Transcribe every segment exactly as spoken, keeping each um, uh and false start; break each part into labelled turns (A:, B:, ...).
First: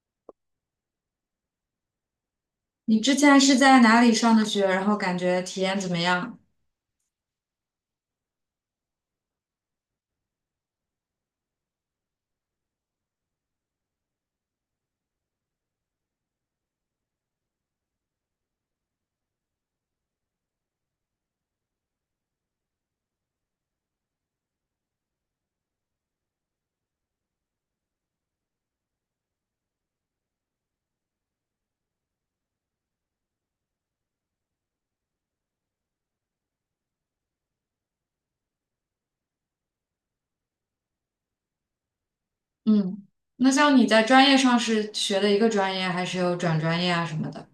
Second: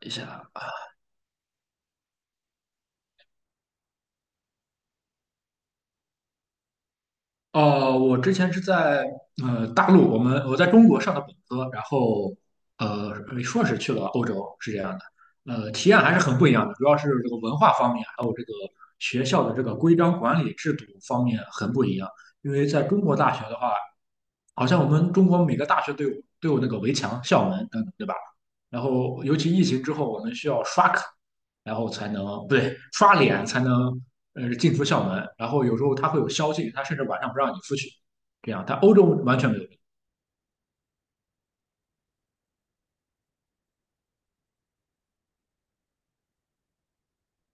A: 一下，
B: 你之前是在哪里上的学，然后感觉体验怎么样？
A: 哦，我之前是在呃大陆，我们我在中国上的本科，然后呃硕士去了欧洲，是这样的，呃，体验还是很不一样的，主要是这个文化方面，还有这个学校的这个规章管理制度方面很不一样。因为在中国大学的话，好像我们中国每个大学都有都有那个围墙、校门等等，对吧？然后尤其疫情之后，我们需要刷卡，然后才能不对刷脸才能呃进出校门。然后有时候他会有宵禁，他甚至晚上不让你出去。这样，但欧洲完全没有。
B: 嗯，那像你在专业上是学的一个专业，还是有转专业啊什么的？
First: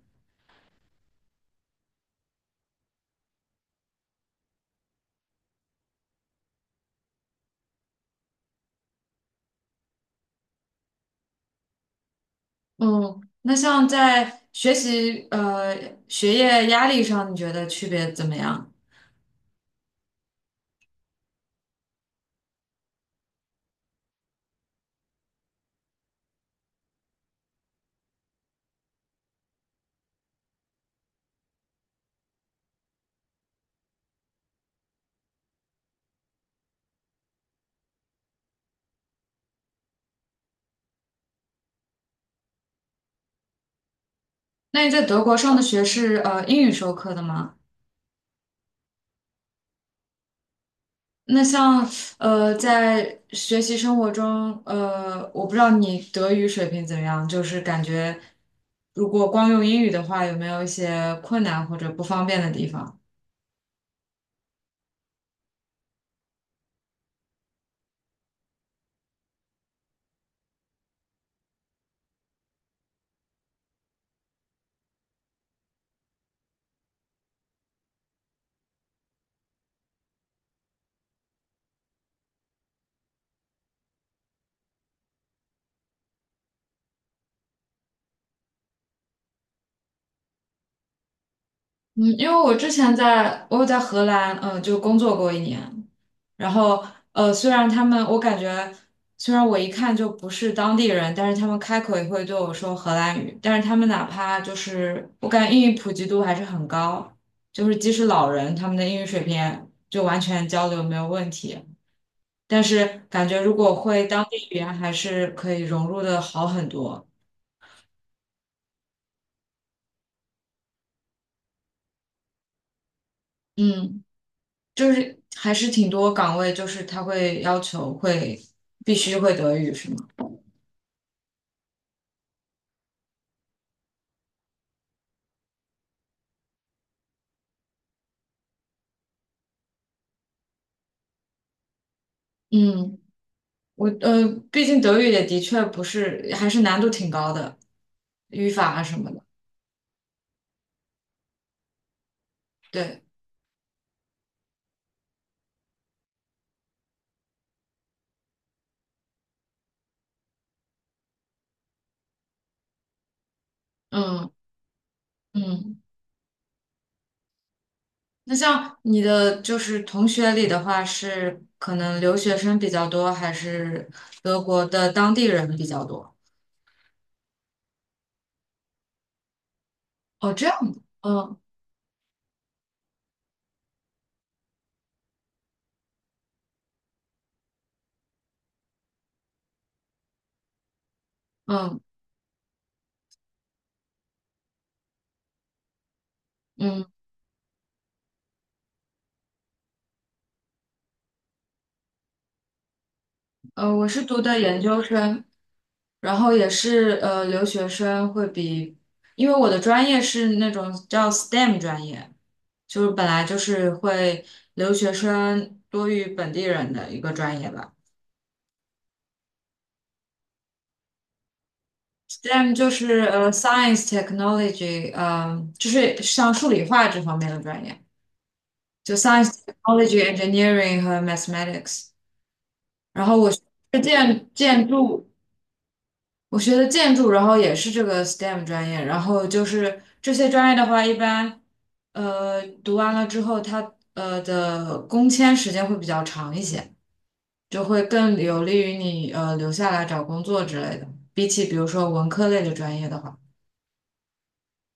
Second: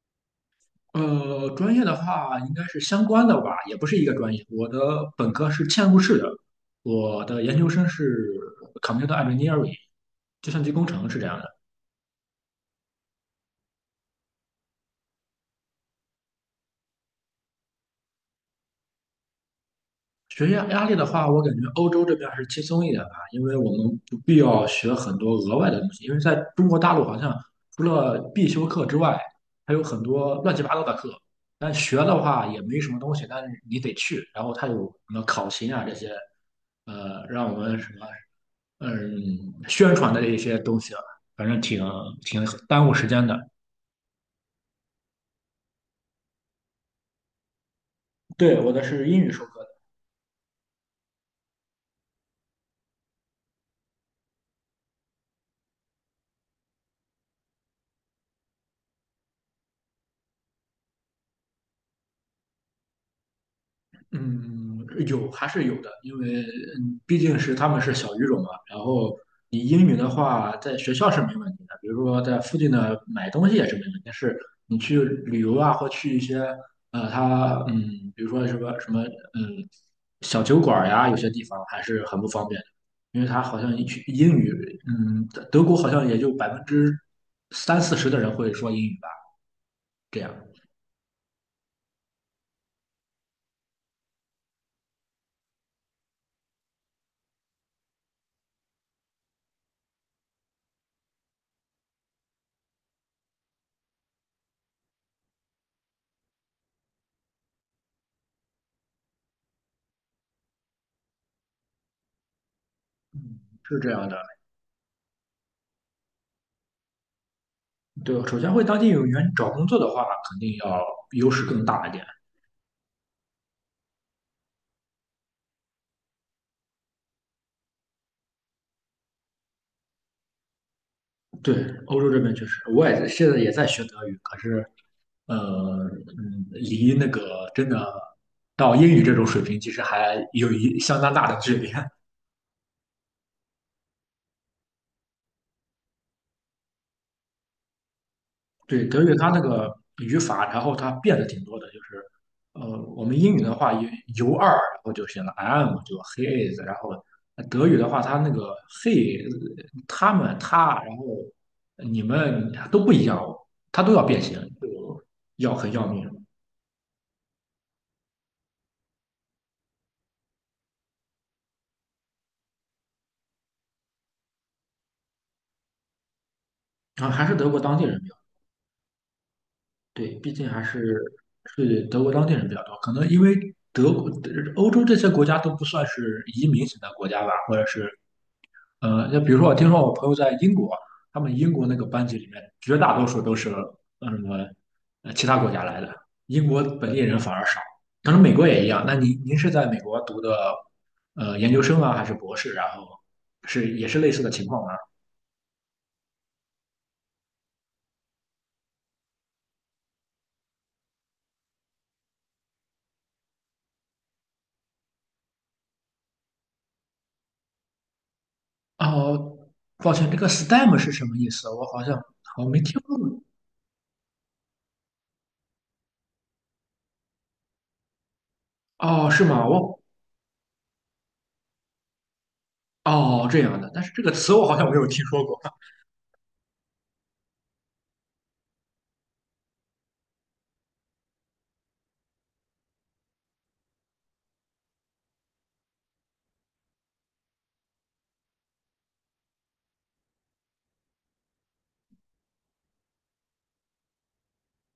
A: 呃，专业的话应该是相关的吧，也不是一个专业。我的本科是嵌入式的，我的研究生是 computer engineering，计算机工程是这样的。
B: 嗯，那像在学习呃学业压力上，你觉得区别怎么样？
A: 学业压力的话，我感觉欧洲这边还是轻松一点吧，因为我们不必要学很多额外的东西。因为在中国大陆，好像除了必修课之外，还有很多乱七八糟的课。但学的话也没什么东西，但是你得去。然后它有什么考勤啊这些，呃，让我们什么嗯宣传的一些东西啊，反正挺挺耽误时间的。
B: 那你在德国上的学是呃英语授课的吗？
A: 对，我的是英语授课，
B: 那像呃在学习生活中，呃，我不知道你德语水平怎么样，就是感觉如果光用英语的话，有没有一些困难或者不方便的地方？
A: 嗯，有还是有的，因为嗯毕竟是他们是小语种嘛。然后你英语的话，在学校是没问题的，比如说在附近的买东西也是没问题。但是你去旅游啊，或去一些呃，他嗯，比如说什么什么嗯小酒馆儿呀，有些地方还是很不方便的，因为他好像一去英语，嗯，德德国好像也就百分之三四十的人会说英语吧，这样
B: 嗯，因为我之前在我有在荷兰，嗯，就工作过一年，然后呃，虽然他们我感觉，虽然我一看就不是当地人，但是他们开口也会对我说荷兰语，但是他们哪怕就是我感觉英语普及度还是很高，就是即使老人他们的英语水平就完全交流没有问题，但是感觉如果
A: 是这
B: 会
A: 样的。
B: 当地语言还是可以融入的好很多。
A: 对，首先回当地有员找工作的话，肯定要优势更大一点。
B: 嗯。就是还是挺多岗位，就是他会要求会必须会德语，是吗？
A: 对，欧洲这边确实，我也在现在也在学德语，可是呃，嗯，离那个真的到英语这种水平，其实还有一相当大的距离。
B: 嗯，我呃，毕竟德语也的确不是，还是难度挺高的，语法啊
A: 对，
B: 什
A: 德
B: 么
A: 语
B: 的。
A: 它那个语法，然后它变的挺多的，就是呃，
B: 对，
A: 我们英语的话有 u 二，然后就写了 am,就 he is,然后德语的话，它那个 he、他们、他，然后你们都不一样哦，它都要变
B: 嗯
A: 形，就要很
B: 嗯。
A: 要命。
B: 那像你的就是同学里的话，是可能留学生比较多，还是德国的当地人比较多？
A: 然后还是德国当地人比较对，
B: 哦，
A: 毕
B: 这
A: 竟还
B: 样的，
A: 是
B: 嗯
A: 是德国当地人比较多，可能因为德国、欧洲这些国家都不算是移民型的国家吧，或者是呃，那比如说我听说我朋友在英国，他们英国那
B: 嗯
A: 个班级里面绝大多数都是呃什么呃其他国家来的，英国
B: 嗯。
A: 本地人反而少。可能美国也一样。那您您是在美国读的呃研究生啊，还是博士？然后
B: 呃，
A: 是
B: 我
A: 也是
B: 是
A: 类
B: 读
A: 似的
B: 的
A: 情
B: 研
A: 况吗？
B: 究生，然后也是呃留学生会比，因为我的专业是那种叫 S T E M 专业，就是本来就是会留学生多于本地人的一个专业吧。
A: 哦，抱歉，这个 STEM 是什么意思？我好像好像
B: S T E M
A: 没
B: 就
A: 听过。
B: 是呃 Science Technology，嗯、就是像数理化这方面的专业，就
A: 哦，是
B: Science
A: 吗？我
B: Technology Engineering 和 Mathematics。然后
A: 哦
B: 我
A: 这
B: 是
A: 样的，但是这个
B: 建
A: 词我好
B: 建
A: 像没有听
B: 筑。
A: 说过。
B: 我学的建筑，然后也是这个 S T E M 专业，然后就是这些专业的话，一般呃读完了之后，它呃的工签时间会比较长一些，就会更有利于你呃留下来找工作之类的，比起比如说文科类的专业的话。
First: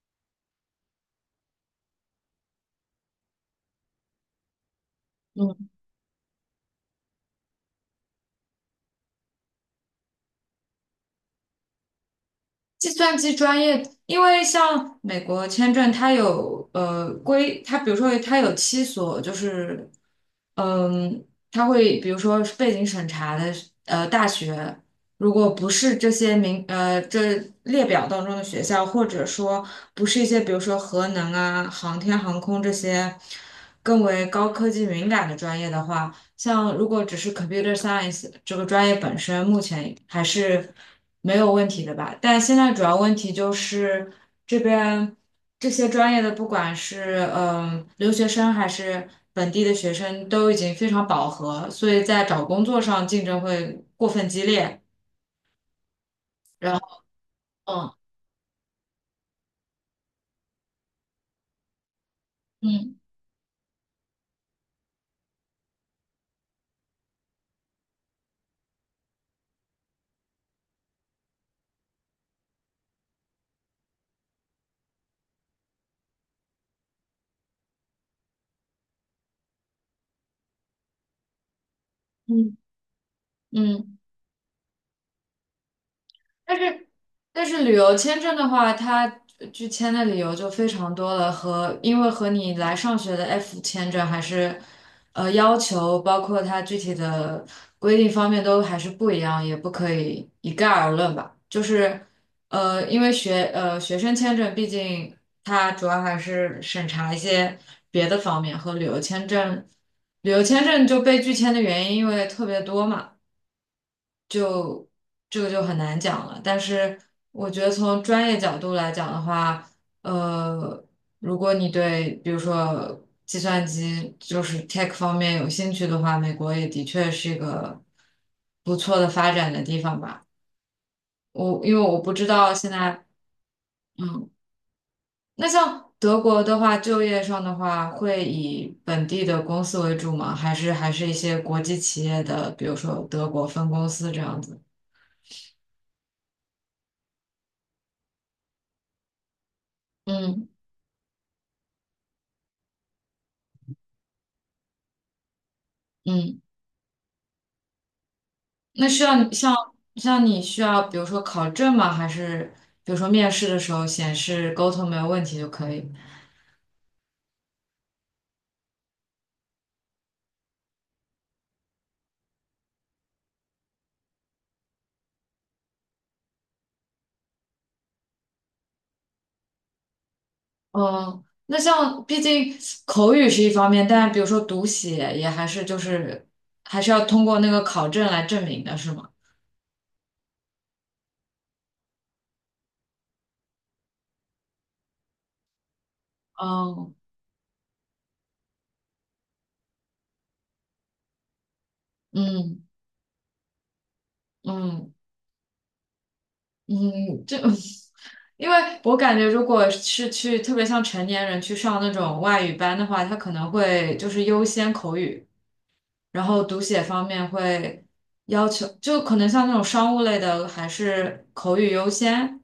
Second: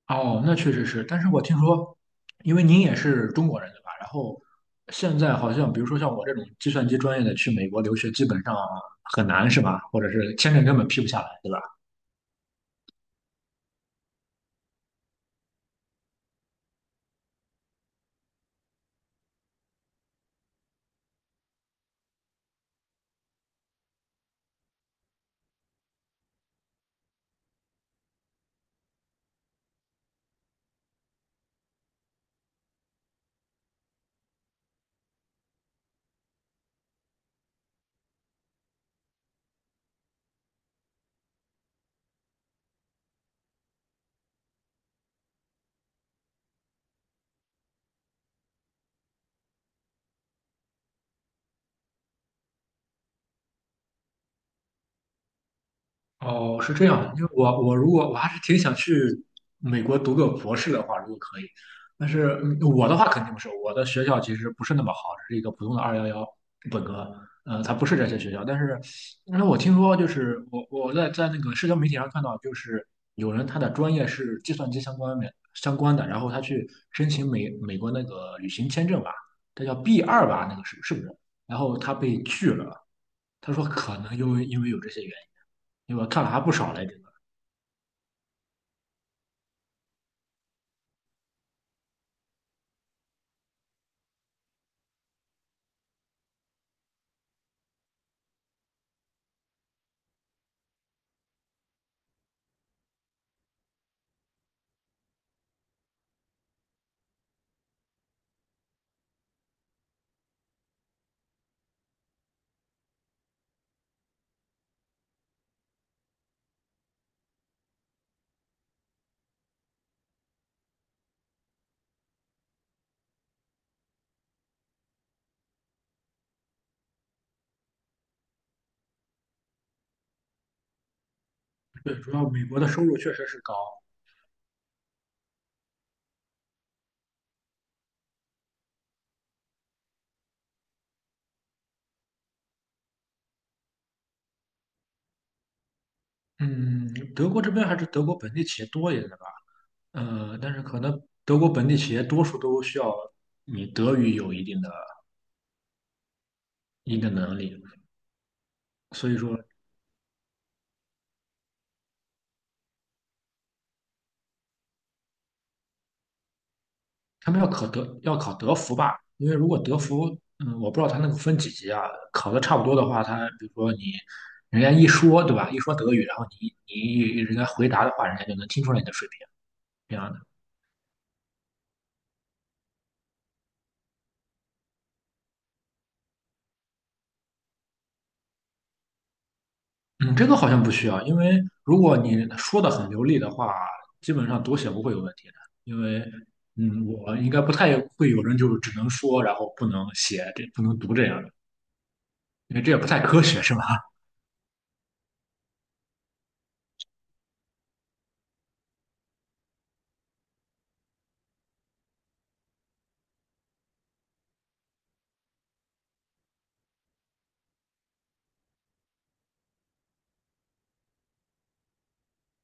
A: 哦，那确实是，但是我听说，因为您也是中国人对吧？然后现在好像，比如说像我这种计算机专业的去美国留学，基本上很难是吧？或者是签证根本批不下来，对吧？
B: 计算机专业，因为像美国签证，它有呃规，它比如说它有七所，就是嗯，它会比如说是背景审查的呃大学，如果不是这些名呃这列表当中的学校，或者说不是一些比如说核能啊、航天航空这些更为高科技敏感的专业的话。像如果只是 computer science 这个专业本身，目前还是没有问题的吧。但现在主要问题就是这边这些专业的，不管是嗯留学生还是本地的学生，都已经非常饱和，所以在找工作上竞争会过分激烈。
A: 哦，是
B: 然
A: 这
B: 后，
A: 样的因为我我如
B: 嗯
A: 果我还是挺想去美国读个博士的话，如果可以，但是嗯我的
B: 嗯
A: 话肯定不是，我的学校其实不是那么好，只是一个普通的二幺幺本科，呃，它不是这些学校。但是，那我听说就是我我在在那个社交媒体上看到，就是有人他的专业是计算机相关的相关的，然后他去申请美美国那个旅行签证吧，这叫 B 二吧，那个是是不是？然后他被拒
B: 嗯
A: 了，他说可
B: 嗯。
A: 能因为因为有这些原因。因为我看了还不
B: 但
A: 少来
B: 是
A: 着。
B: 但是旅游签证的话，它拒签的理由就非常多了，和因为和你来上学的 F 签证还是呃要求，包括它具体的规定方面都还是不一样，也不可以一概而论吧。就是呃，因为学呃学生签证，毕竟它主要还是审查一些别的方面，和旅游签证旅游签证就被拒签的原因因为特别多嘛。这个就很难讲了。但是我觉得从专业角度来讲的话，呃，如果你对比如说计算机就是 tech 方面有兴趣的话，美国也的确是一个不错的发展的地方吧。我因为
A: 对，
B: 我不
A: 主
B: 知
A: 要美
B: 道
A: 国的
B: 现
A: 收入
B: 在。
A: 确实是高。
B: 嗯，那像德国的话，就业上的话，会以本地的公司为主吗？还是还是一些国际企业的，比如说德国分公司这样子？
A: 嗯，德国这边还是德国本地企业多一点的吧。呃，
B: 嗯
A: 但是可能德国本地企业多数都需要你德语有一定的
B: 嗯。
A: 一定的能力，
B: 那需
A: 所以
B: 要你
A: 说
B: 像像你需要，比如说考证吗？还是比如说面试的时候显示沟通没有问题就可以？
A: 他们要考德要考德福吧，因为如果德福，嗯，我不知道他那个分几级啊，考的差不多的话，他比如说你人家一说对吧，一说德语，然后你你人家回答的话，人家就能听出来你的水平，这样的。
B: 嗯，那像毕竟口语是一方面，但比如说读写也还是就是还是要通过那个考证来证明的，是吗？
A: 嗯，这个好像不需要，因为如果你说的很流利的话，基本上读写不会有问题的。因为，嗯，
B: 哦，
A: 我应该不太会有人就是只能说，然后不能写，这不能读这样的，因
B: 嗯
A: 为这也不太科学，是吧？
B: 嗯嗯，这 因为我感觉，如果是去特别像成年人去上那种外语班的话，他可能会就是优先口语，然后读写方面会要求，就可能像那种商务类的，还是口语优先，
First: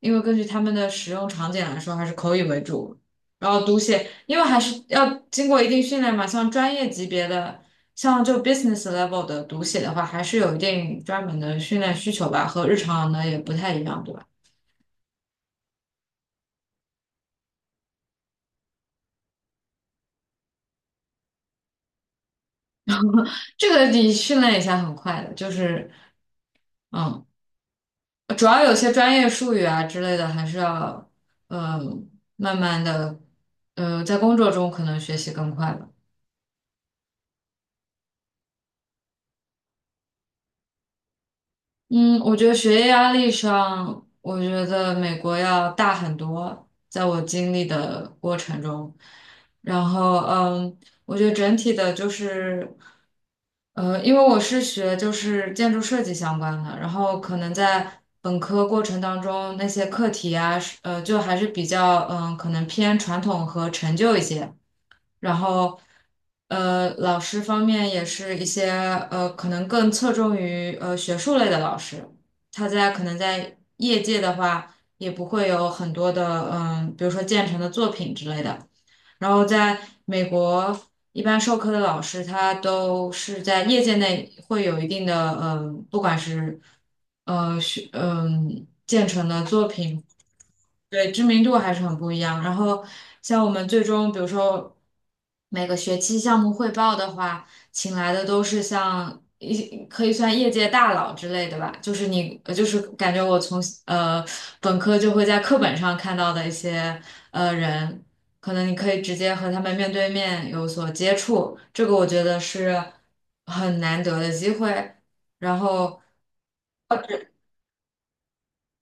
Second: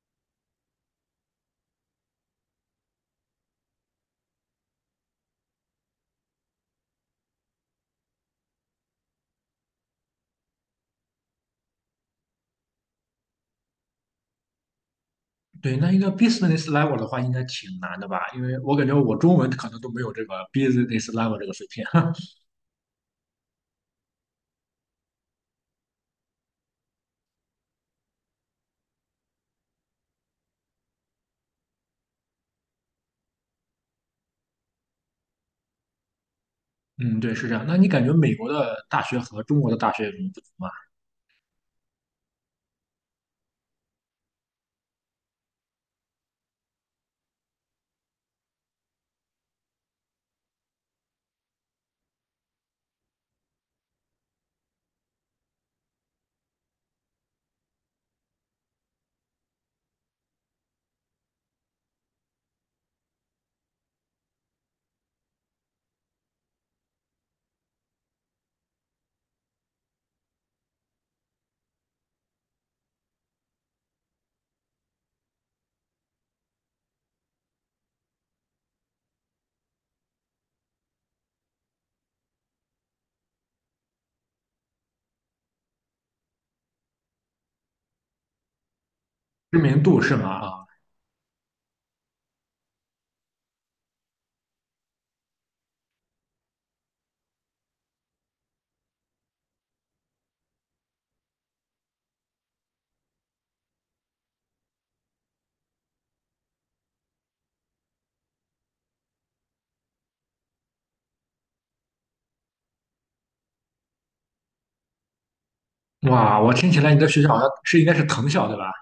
B: 因为根据他们的使用场景来说，还是口语为主。然后读写，因为还是要经过一定训练嘛，像专业级别的，像就 business level 的读写的话，还是有一定专门的训练需求吧，和日常的也不太一样，对吧？
A: 对，那一个 business level 的话，应该挺难的吧？因为我感觉我中文可能都没有这个 business level 这个水平。
B: 这个你训练一下很快的，就是。嗯。主要有些专业术语啊之类的，还是要嗯呃慢慢的，呃，在工作中可能学习更快吧。
A: 嗯，对，是这样。那你感觉美国的大学和中国的大学有什么不同吗？
B: 嗯，我觉得学业压力上，我觉得美国要大很多，在我经历的过程中，然后嗯，我觉得整体的就是，呃，因为我是学就是建筑设计相关的，然后可能在本科过程当中那些课题啊，是呃，就还是比较嗯，可能偏传统和陈旧一些。然后呃，老师方面也是一些呃，可能更侧重于呃学术类的老师，他在可能在业界的话，也不会有很多的嗯，比如说建成的作品之类的。然后在美国，一般授课的老师他都是在业界内会有一定的嗯，不管是呃学嗯建成的
A: 知
B: 作
A: 名度
B: 品。
A: 是吗？啊，
B: 对，知名度还是很不一样。然后像我们最终，比如说每个学期项目汇报的话，请来的都是像一可以算业界大佬之类的吧，就是你呃就是感觉我从呃本科就会在课本上看到的一些呃人，可能你可以直接和他们面对面有所接触，这个我觉得是很难得的机会。然后
A: 哇，我听起来你的学校好像是应该是藤校，对吧？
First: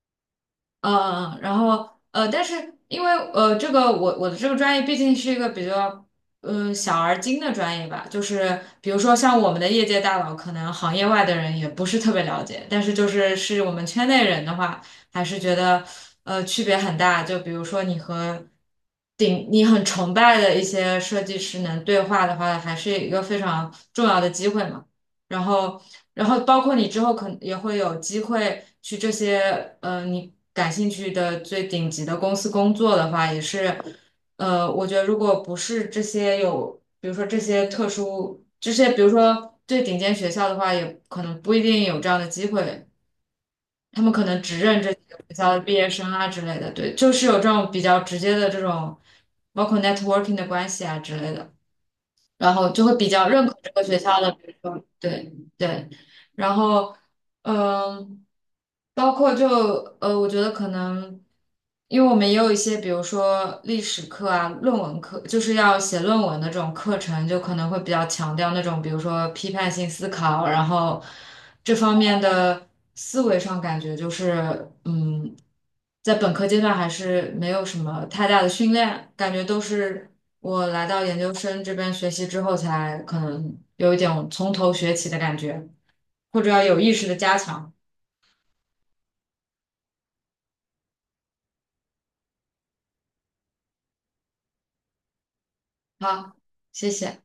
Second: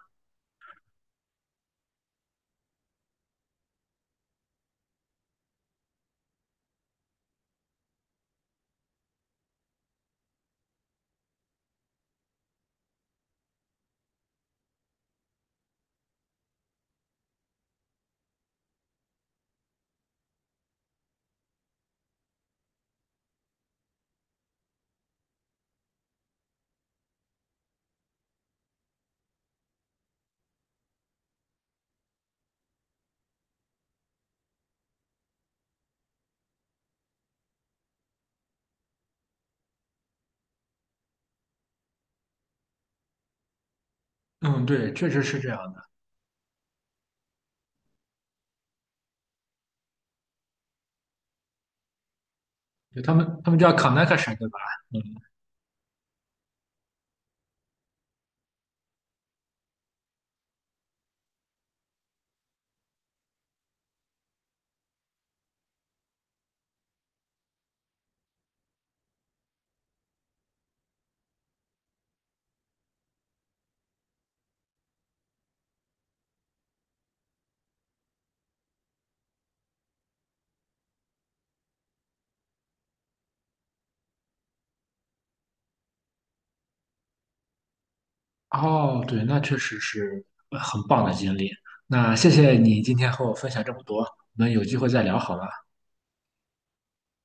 B: 嗯，呃然后呃，但是因为呃，这个我我的这个专业毕竟是一个比较嗯小而精的专业吧，就是比如说像我们的业界大佬，可能行业外的人也不是特别了解，但是就是是我们圈内人的话，还是觉得呃区别很大。就比如说你和顶你很崇拜的一些设计师能对话的话，还是一个非常重要的机会嘛。然后，然后包括你之后可能也会有机会去这些呃你感兴趣的最顶级的公司工作的话，也是呃，我觉得如果不是这些有，比如说这些特殊这些，比如说最顶尖学校的话，也可能不一定有这样的机会，他们可能只
A: 嗯，
B: 认这
A: 对，
B: 几
A: 确
B: 个
A: 实
B: 学
A: 是这
B: 校
A: 样
B: 的毕
A: 的。
B: 业生啊之类的，对，就是有这种比较直接的这种，包括 networking 的关系啊之类的。然后就会
A: 就
B: 比
A: 他
B: 较
A: 们
B: 认
A: 他
B: 可
A: 们
B: 这
A: 叫
B: 个学校的，
A: Connection
B: 比
A: 对
B: 如
A: 吧？
B: 说
A: 嗯，
B: 对对，然后嗯，包括就呃，我觉得可能，因为我们也有一些，比如说历史课啊、论文课，就是要写论文的这种课程，就可能会比较强调那种，比如说批判性思考，然后这方面的思维上感觉就是，嗯，在本科阶段还是没有什么太大的训练，感觉都是我来到研究生这边学习之后才可能有一点从头学起的感觉。或者要有意识的加强。
A: 哦，对，那确实是呃很棒的经历。那谢谢你今天和我分享这么多，我们有机会再聊好吗？
B: 好，谢谢。